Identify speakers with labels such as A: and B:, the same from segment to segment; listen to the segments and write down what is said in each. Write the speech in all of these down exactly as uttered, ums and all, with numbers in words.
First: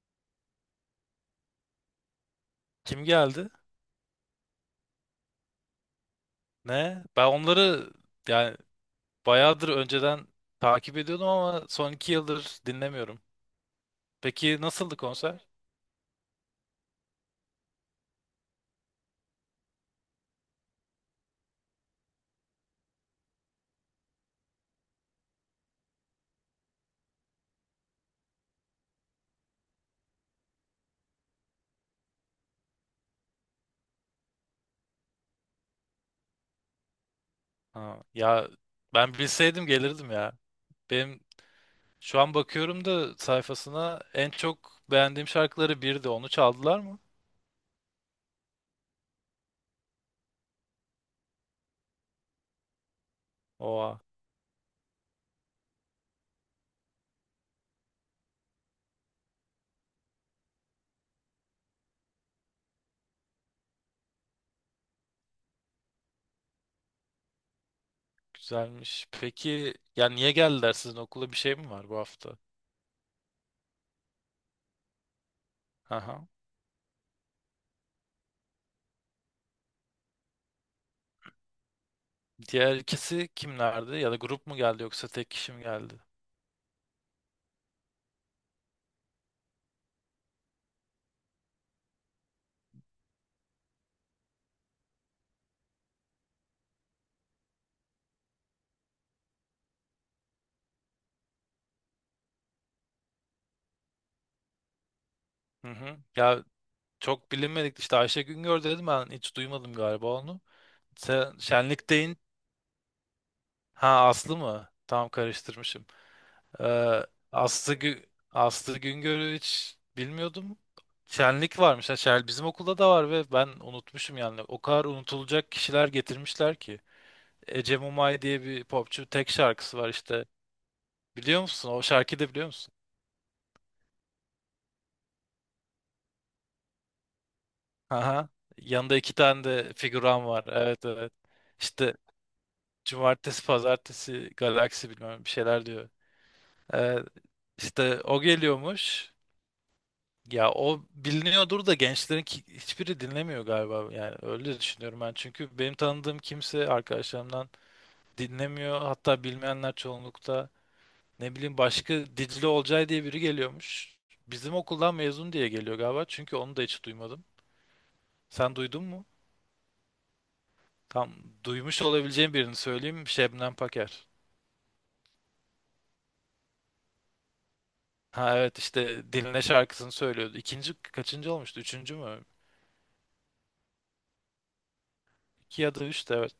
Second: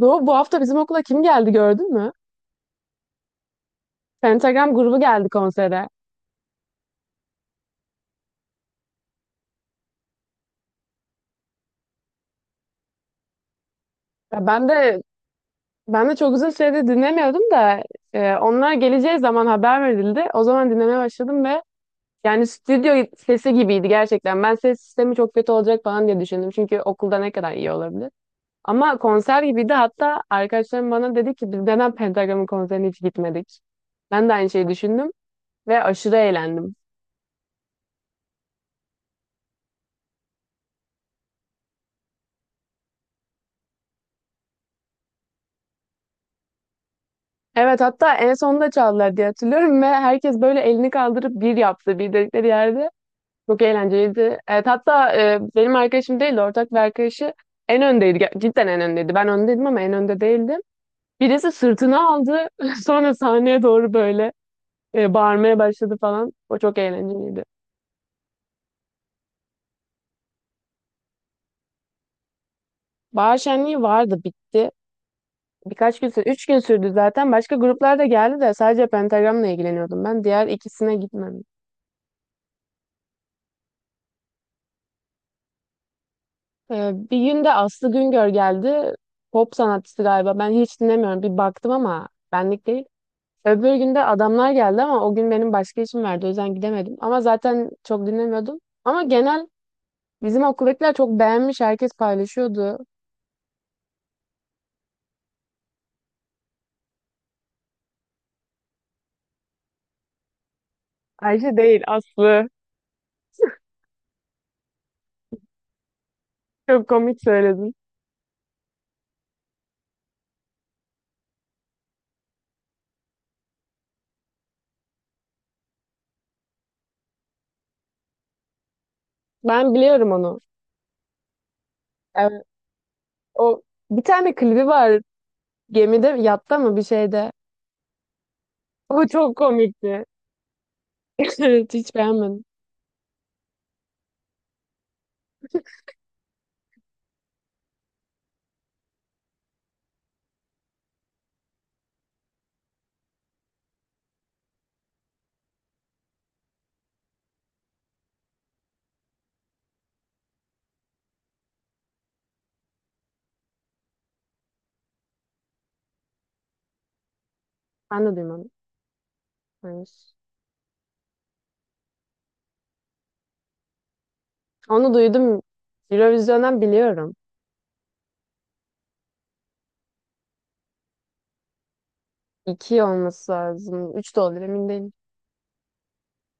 A: Doğu, bu hafta bizim okula kim geldi gördün mü?
B: Kim geldi?
A: Pentagram grubu geldi konsere.
B: Ne? Ben onları yani bayağıdır önceden takip ediyordum ama son iki yıldır dinlemiyorum.
A: Ya
B: Peki
A: ben
B: nasıldı
A: de
B: konser?
A: ben de çok uzun süredir dinlemiyordum da e, onlar geleceği zaman haber verildi. O zaman dinlemeye başladım ve yani stüdyo sesi gibiydi gerçekten. Ben ses sistemi çok kötü olacak falan diye düşündüm. Çünkü okulda ne kadar iyi olabilir. Ama konser gibiydi. Hatta arkadaşlarım bana dedi ki biz neden Pentagram'ın konserine hiç gitmedik? Ben de aynı şeyi düşündüm ve aşırı eğlendim.
B: Ha, ya ben bilseydim gelirdim ya. Benim şu an bakıyorum da sayfasına, en çok beğendiğim şarkıları birdi. Onu çaldılar mı?
A: Evet, hatta en sonunda çaldılar diye hatırlıyorum ve herkes böyle elini kaldırıp bir yaptı bir dedikleri yerde. Çok
B: Oha,
A: eğlenceliydi. Evet, hatta e, benim arkadaşım değildi, ortak bir arkadaşı en öndeydi. Ger- Cidden en öndeydi. Ben öndeydim ama en önde değildim. Birisi sırtına aldı sonra sahneye doğru böyle e, bağırmaya başladı falan. O çok eğlenceliydi.
B: güzelmiş. Peki ya niye geldiler sizin okula, bir şey mi var bu hafta?
A: Bahar şenliği vardı, bitti. Birkaç gün
B: Aha.
A: sürdü. Üç gün sürdü zaten. Başka gruplar da geldi de sadece Pentagram'la ilgileniyordum ben. Diğer ikisine gitmedim.
B: Diğer ikisi kimlerdi? Ya da grup mu geldi yoksa tek kişi mi geldi?
A: Ee, bir gün de Aslı Güngör geldi. Pop sanatçısı galiba. Ben hiç dinlemiyorum. Bir baktım ama benlik değil. Öbür gün de adamlar geldi ama o gün benim başka işim vardı. O yüzden gidemedim. Ama zaten çok dinlemiyordum. Ama genel bizim okuldakiler çok beğenmiş. Herkes paylaşıyordu.
B: Hı hı. Ya, çok bilinmedik işte, Ayşe Güngör dedim, ben hiç duymadım galiba onu. Sen,
A: Ayşe değil,
B: Şenlik deyin.
A: Aslı.
B: Ha, Aslı mı? Tam karıştırmışım.
A: Çok
B: Ee,
A: komik
B: Aslı,
A: söyledin.
B: Gü Aslı Güngör'ü hiç bilmiyordum. Şenlik varmış. Ha, şen- bizim okulda da var ve ben unutmuşum yani. O kadar unutulacak kişiler getirmişler ki. Ece Mumay diye bir popçu, tek
A: Ben
B: şarkısı var
A: biliyorum
B: işte.
A: onu.
B: Biliyor musun? O şarkıyı da
A: Evet,
B: biliyor musun?
A: o bir tane klibi var. Gemide, yatta mı bir şeyde.
B: Aha. Yanında
A: O
B: iki
A: çok
B: tane de
A: komikti.
B: figüran var. Evet, evet.
A: Evet, hiç
B: İşte
A: beğenmedim.
B: Cumartesi, pazartesi, galaksi bilmem bir şeyler diyor. Ee, işte o geliyormuş. Ya o biliniyordur da gençlerin ki- hiçbiri dinlemiyor galiba. Yani öyle düşünüyorum ben. Çünkü benim tanıdığım kimse, arkadaşlarımdan dinlemiyor. Hatta bilmeyenler çoğunlukta. Ne bileyim, başka Dicle Olcay diye biri geliyormuş. Bizim okuldan mezun diye geliyor galiba, çünkü onu da hiç duymadım.
A: Ben de duymadım.
B: Sen duydun mu?
A: Evet.
B: Tam duymuş olabileceğim birini söyleyeyim. Şebnem Paker.
A: Onu duydum. Eurovision'dan biliyorum.
B: Ha, evet, işte Diline şarkısını söylüyordu. İkinci kaçıncı olmuştu? Üçüncü mü?
A: İki olması lazım. Üç de olabilir, emin değilim.
B: İki ya da üç de, evet.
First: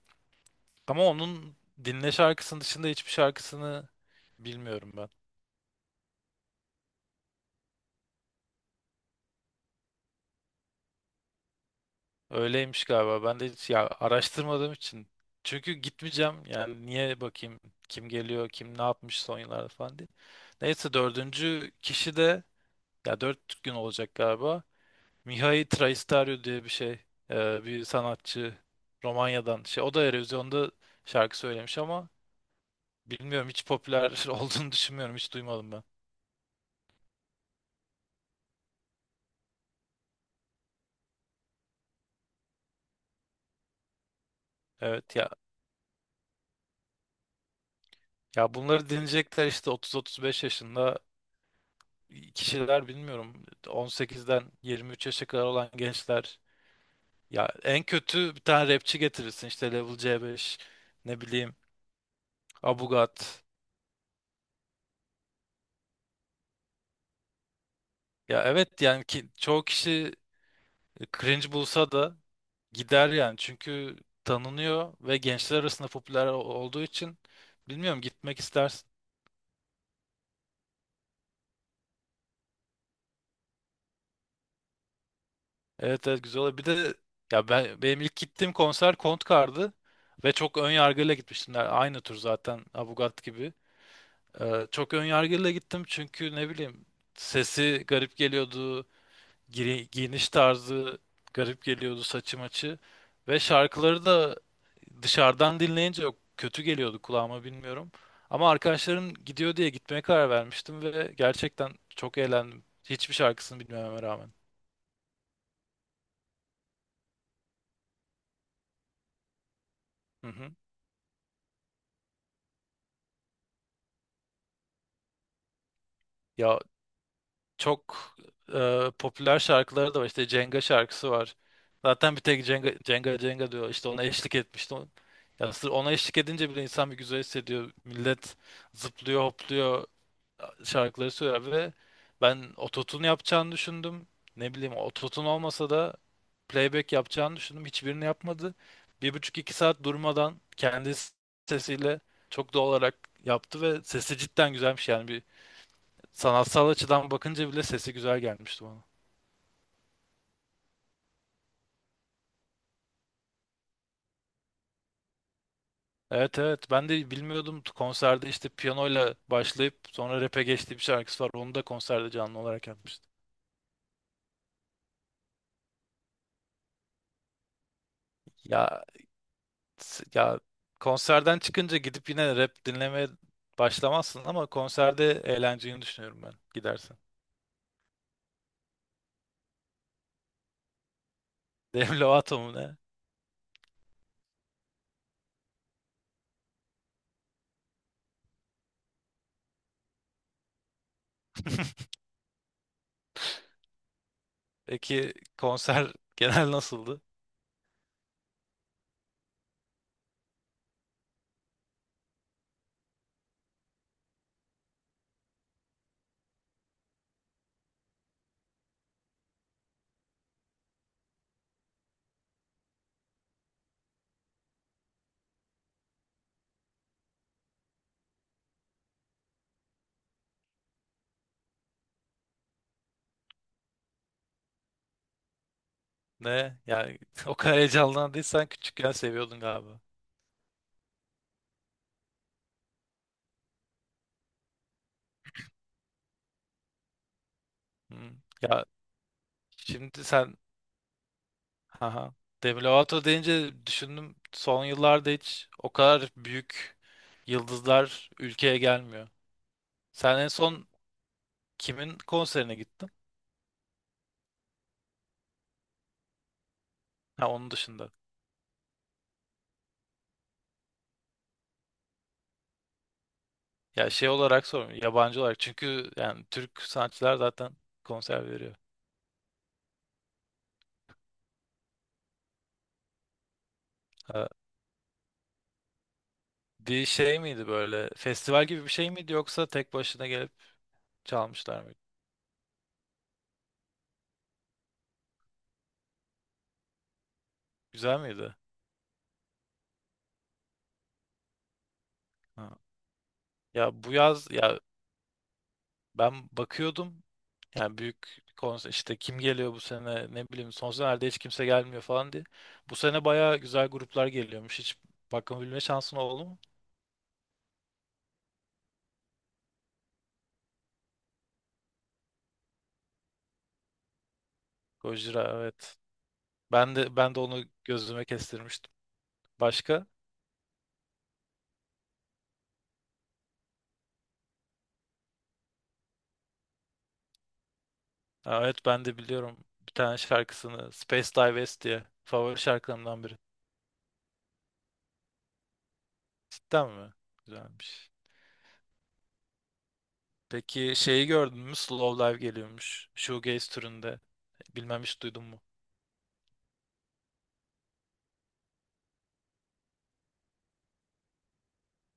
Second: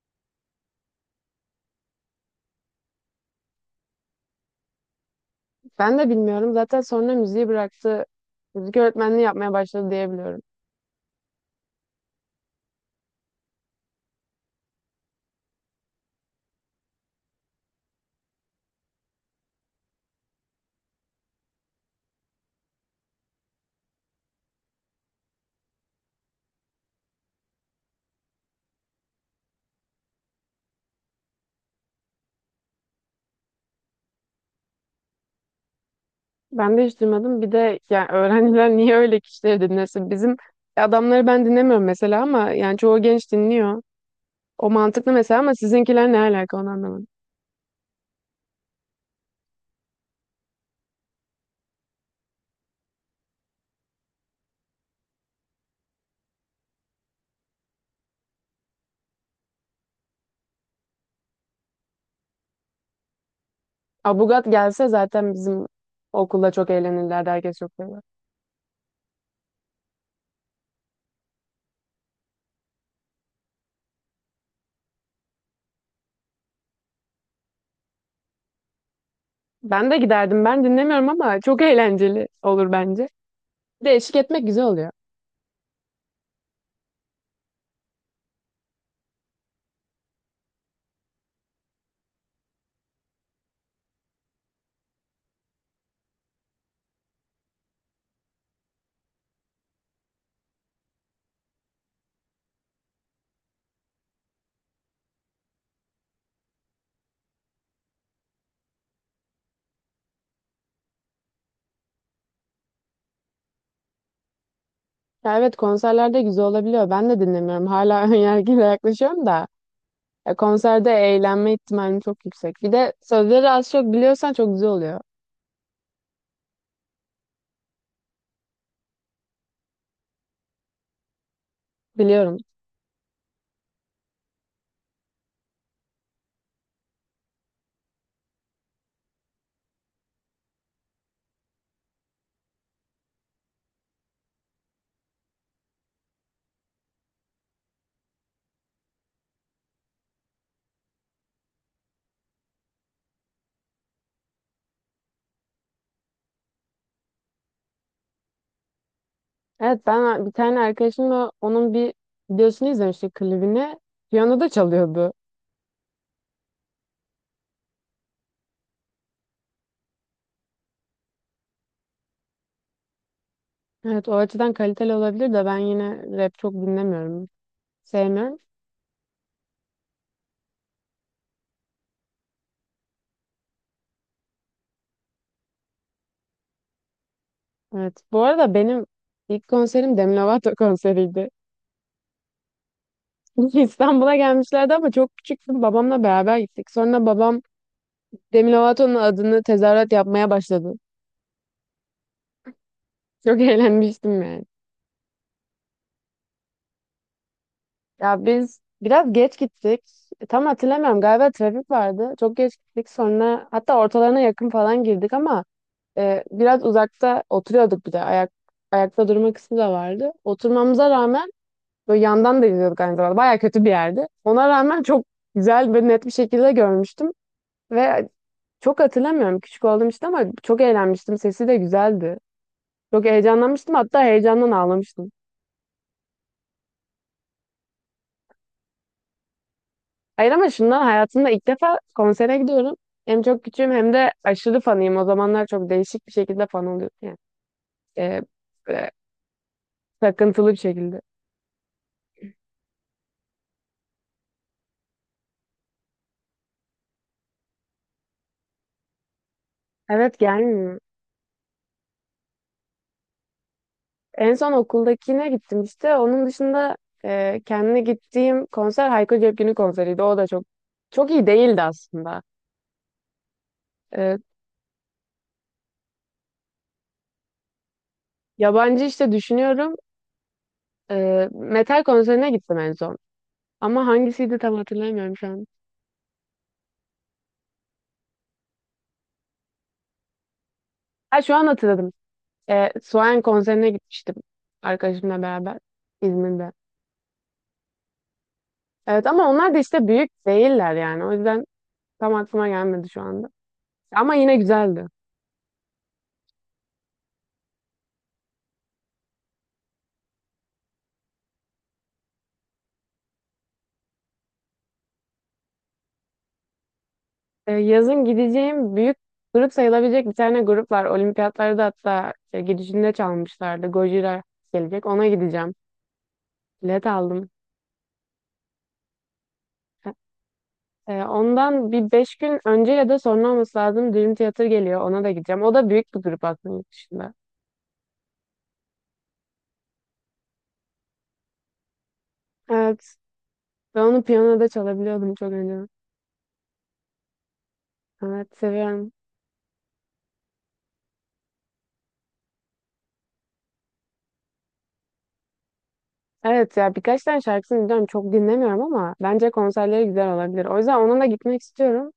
B: Ama onun, Diline şarkısının dışında hiçbir şarkısını bilmiyorum ben.
A: Ben de bilmiyorum. Zaten sonra müziği bıraktı. Müzik öğretmenliği yapmaya başladı diyebiliyorum.
B: Öyleymiş galiba. Ben de hiç ya araştırmadığım için. Çünkü gitmeyeceğim. Yani niye bakayım kim geliyor, kim ne yapmış son yıllarda falan diye. Neyse, dördüncü kişi de, ya dört gün olacak galiba. Mihai Traistariu diye bir şey. Ee, bir sanatçı Romanya'dan. Şey, o da Eurovision'da şarkı söylemiş ama bilmiyorum, hiç popüler olduğunu düşünmüyorum. Hiç duymadım ben.
A: Ben de hiç duymadım. Bir de yani öğrenciler niye öyle kişileri dinlesin? Bizim adamları ben dinlemiyorum mesela ama yani çoğu genç dinliyor. O mantıklı
B: Evet ya,
A: mesela ama sizinkiler ne alaka onu anlamadım.
B: ya bunları dinleyecekler işte, otuz otuz beş yaşında kişiler, bilmiyorum. on sekizden yirmi üç yaşa kadar olan gençler. Ya en kötü bir tane rapçi getirirsin, işte Level C beş, ne bileyim, Abugat.
A: Abugat gelse zaten bizim okulda çok eğlenirlerdi. Herkes çok sever.
B: Ya, evet yani ki, çoğu kişi cringe bulsa da gider yani, çünkü tanınıyor ve gençler arasında popüler olduğu için, bilmiyorum, gitmek istersin.
A: Ben de giderdim. Ben dinlemiyorum ama çok eğlenceli olur bence. Bir de eşlik etmek güzel oluyor.
B: Evet, evet, güzel oldu. Bir de ya ben benim ilk gittiğim konser Kontkar'dı ve çok ön yargıyla gitmiştim. Yani aynı tur zaten, Abugat gibi. Ee, çok ön yargıyla gittim, çünkü ne bileyim, sesi garip geliyordu, giri- giyiniş tarzı garip geliyordu, saçı maçı ve şarkıları da dışarıdan dinleyince, yok, kötü geliyordu kulağıma, bilmiyorum. Ama arkadaşlarım gidiyor diye gitmeye karar vermiştim ve gerçekten çok eğlendim, hiçbir şarkısını bilmeme rağmen.
A: Ya evet, konserlerde güzel olabiliyor. Ben de dinlemiyorum. Hala önyargıyla yaklaşıyorum da.
B: Hı
A: Ya
B: hı.
A: konserde eğlenme ihtimalim çok yüksek. Bir de sözleri az çok biliyorsan çok güzel oluyor.
B: Ya çok e, popüler şarkıları da var. İşte Cenga şarkısı var. Zaten bir
A: Biliyorum.
B: tek Cenga Cenga Cenga diyor. İşte ona eşlik etmişti. O- Ya sırf ona eşlik edince bile insan bir güzel hissediyor. Millet zıplıyor, hopluyor, şarkıları söylüyor ve ben ototune yapacağını düşündüm. Ne bileyim, ototune olmasa da playback yapacağını düşündüm. Hiçbirini yapmadı. Bir buçuk iki saat durmadan kendi sesiyle çok doğal olarak yaptı ve sesi cidden güzelmiş yani. Sanatsal açıdan bakınca bile sesi güzel gelmişti bana.
A: Evet, ben bir tane arkadaşımla onun bir videosunu izlemiştik, klibini. Piyano da çalıyordu.
B: Evet, evet, ben de bilmiyordum, konserde işte piyanoyla başlayıp sonra rap'e geçtiği bir şarkısı var, onu da konserde canlı olarak yapmıştı.
A: Evet, o açıdan kaliteli olabilir de ben yine rap çok dinlemiyorum. Sevmiyorum.
B: Ya s- ya konserden çıkınca gidip yine rap dinlemeye başlamazsın ama konserde eğlenceyi düşünüyorum ben, gidersen.
A: Evet, bu arada benim ilk konserim Demi Lovato konseriydi.
B: Demi Lovato mu ne?
A: İstanbul'a gelmişlerdi ama çok küçüktüm. Babamla beraber gittik. Sonra babam Demi Lovato'nun adını tezahürat yapmaya başladı. Çok eğlenmiştim yani.
B: Peki konser genel nasıldı?
A: Ya biz biraz geç gittik. E, Tam hatırlamıyorum, galiba trafik vardı. Çok geç gittik, sonra hatta ortalarına yakın falan girdik ama e, biraz uzakta oturuyorduk bir de. Ayak, ayakta durma kısmı da vardı. Oturmamıza rağmen böyle yandan da izliyorduk aynı zamanda. Baya kötü bir yerdi. Ona rağmen çok güzel ve net bir şekilde görmüştüm. Ve çok hatırlamıyorum, küçük oldum işte, ama çok eğlenmiştim. Sesi de güzeldi. Çok heyecanlanmıştım, hatta heyecandan ağlamıştım.
B: Ne? Yani o kadar heyecanlandıysan küçükken seviyordun galiba.
A: Hayır ama şundan, hayatımda ilk defa konsere gidiyorum. Hem çok küçüğüm hem de aşırı fanıyım. O zamanlar çok değişik bir şekilde fan oluyorum. Yani,
B: Hmm.
A: e,
B: Ya
A: böyle
B: şimdi sen
A: takıntılı bir şekilde.
B: Haha. Demi Lovato deyince düşündüm, son yıllarda hiç o kadar büyük yıldızlar ülkeye gelmiyor.
A: Evet,
B: Sen en son
A: gelmiyor.
B: kimin konserine gittin?
A: En son okuldakine gittim işte. Onun dışında
B: Ha,
A: e,
B: onun
A: kendine
B: dışında.
A: gittiğim konser Hayko Cepkin'in konseriydi. O da çok çok iyi değildi aslında.
B: Ya şey
A: E,
B: olarak sormuyorum, yabancı olarak, çünkü yani Türk sanatçılar zaten konser veriyor.
A: Yabancı işte düşünüyorum. E, metal konserine gittim en son. Ama
B: Ha,
A: hangisiydi tam hatırlamıyorum şu an.
B: bir şey miydi böyle, festival gibi bir şey miydi, yoksa tek başına gelip
A: Ha, şu an
B: çalmışlar mıydı?
A: hatırladım. E, Suayen konserine gitmiştim arkadaşımla beraber İzmir'de.
B: Güzel miydi?
A: Evet ama onlar da işte büyük değiller yani. O yüzden tam aklıma
B: Ha.
A: gelmedi şu anda.
B: Ya bu
A: Ama
B: yaz
A: yine
B: ya
A: güzeldi.
B: ben bakıyordum, yani büyük konser işte, kim geliyor bu sene, ne bileyim, son senelerde hiç kimse gelmiyor falan diye. Bu sene bayağı güzel gruplar geliyormuş. Hiç bakabilme şansın oldu mu?
A: E, yazın gideceğim büyük grup sayılabilecek bir tane grup var. Olimpiyatlarda hatta e, gidişinde çalmışlardı. Gojira gelecek. Ona
B: Gojira,
A: gideceğim.
B: evet. Ben
A: Bilet
B: de ben de
A: aldım.
B: onu gözüme kestirmiştim. Başka?
A: E, ondan bir beş gün önce ya da sonra olması lazım, Dream Theater geliyor. Ona da gideceğim. O da büyük bir grup aslında yurt dışında.
B: Ha, evet, ben de biliyorum bir tane şarkısını, Space Dive S diye, favori
A: Evet.
B: şarkılarımdan biri.
A: Ben onu piyanoda çalabiliyordum çok önce.
B: Cidden mi? Güzelmiş.
A: Evet, seviyorum.
B: Peki şeyi gördün mü? Slow Live geliyormuş, shoegaze türünde. Bilmem, hiç duydun mu?
A: Evet ya, birkaç tane şarkısını biliyorum. Çok dinlemiyorum ama bence konserleri güzel olabilir. O yüzden onunla gitmek istiyorum.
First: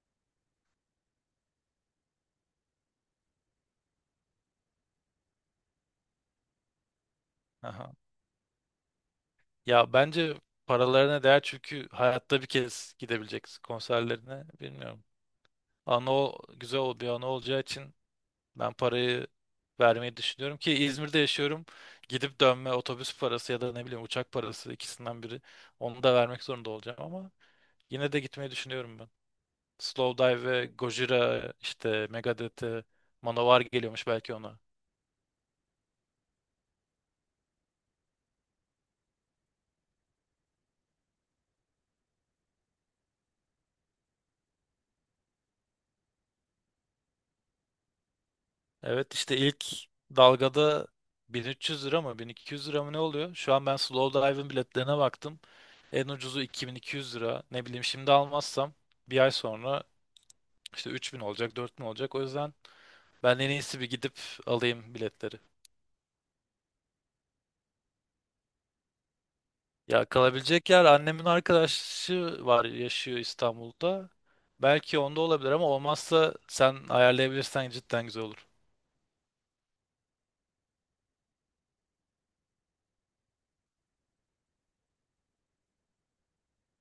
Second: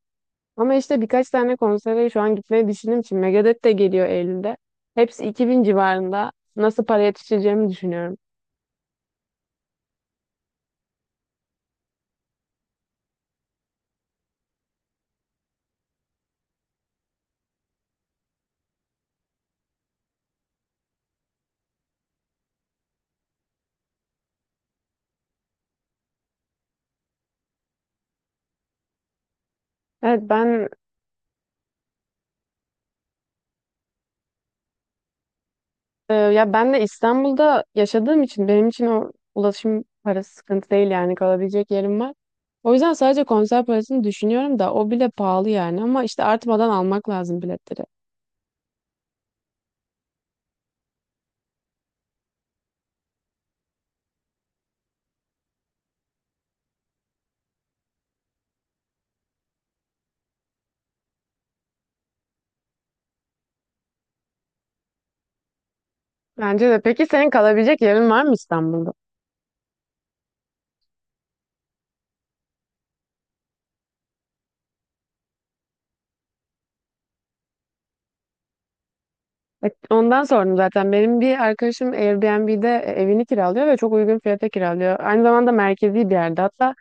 A: Ama işte birkaç tane konsere şu an gitmeyi düşündüğüm için, Megadeth de geliyor Eylül'de. Hepsi iki bin civarında. Nasıl para yetiştireceğimi
B: Aha.
A: düşünüyorum.
B: Ya bence paralarına değer, çünkü hayatta bir kez gidebileceksin konserlerine. Bilmiyorum. Anı o, güzel ol- Bir anı olacağı için ben parayı vermeyi düşünüyorum, ki İzmir'de yaşıyorum. Gidip dönme otobüs parası ya da ne bileyim uçak parası, ikisinden biri. Onu da vermek zorunda olacağım ama yine de gitmeyi düşünüyorum ben.
A: Evet
B: Slowdive ve
A: ben
B: Gojira işte, Megadeth'e Manowar geliyormuş belki, ona.
A: Ee, ya ben de İstanbul'da yaşadığım için benim için o ulaşım parası sıkıntı değil, yani kalabilecek yerim var. O yüzden sadece konser parasını düşünüyorum da o bile pahalı yani, ama işte artmadan almak lazım biletleri.
B: Evet, işte ilk dalgada bin üç yüz lira mı bin iki yüz lira mı ne oluyor? Şu an ben Slowdive'ın biletlerine baktım. En ucuzu iki bin iki yüz lira. Ne bileyim, şimdi almazsam bir ay sonra işte üç bin olacak, dört bin olacak. O yüzden ben, en iyisi bir gidip alayım biletleri.
A: Bence de. Peki senin kalabilecek yerin var mı İstanbul'da?
B: Ya kalabilecek yer, annemin arkadaşı var, yaşıyor İstanbul'da. Belki onda olabilir ama olmazsa sen ayarlayabilirsen cidden güzel olur.
A: Evet, ondan sordum zaten. Benim bir arkadaşım Airbnb'de e, evini kiralıyor ve çok uygun fiyata kiralıyor. Aynı zamanda merkezi bir yerde. Hatta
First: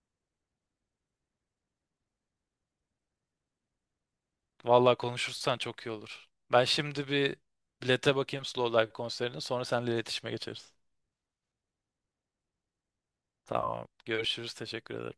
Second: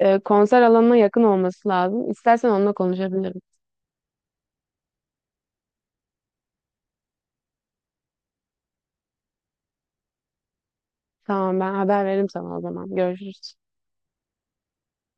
A: e, konser alanına yakın olması lazım. İstersen onunla konuşabilirim.
B: Vallahi konuşursan çok iyi olur. Ben şimdi bir bilete bakayım Slowdive konserine, sonra seninle iletişime geçeriz.
A: Tamam, ben haber veririm sana o zaman. Görüşürüz.
B: Tamam. Görüşürüz. Teşekkür ederim.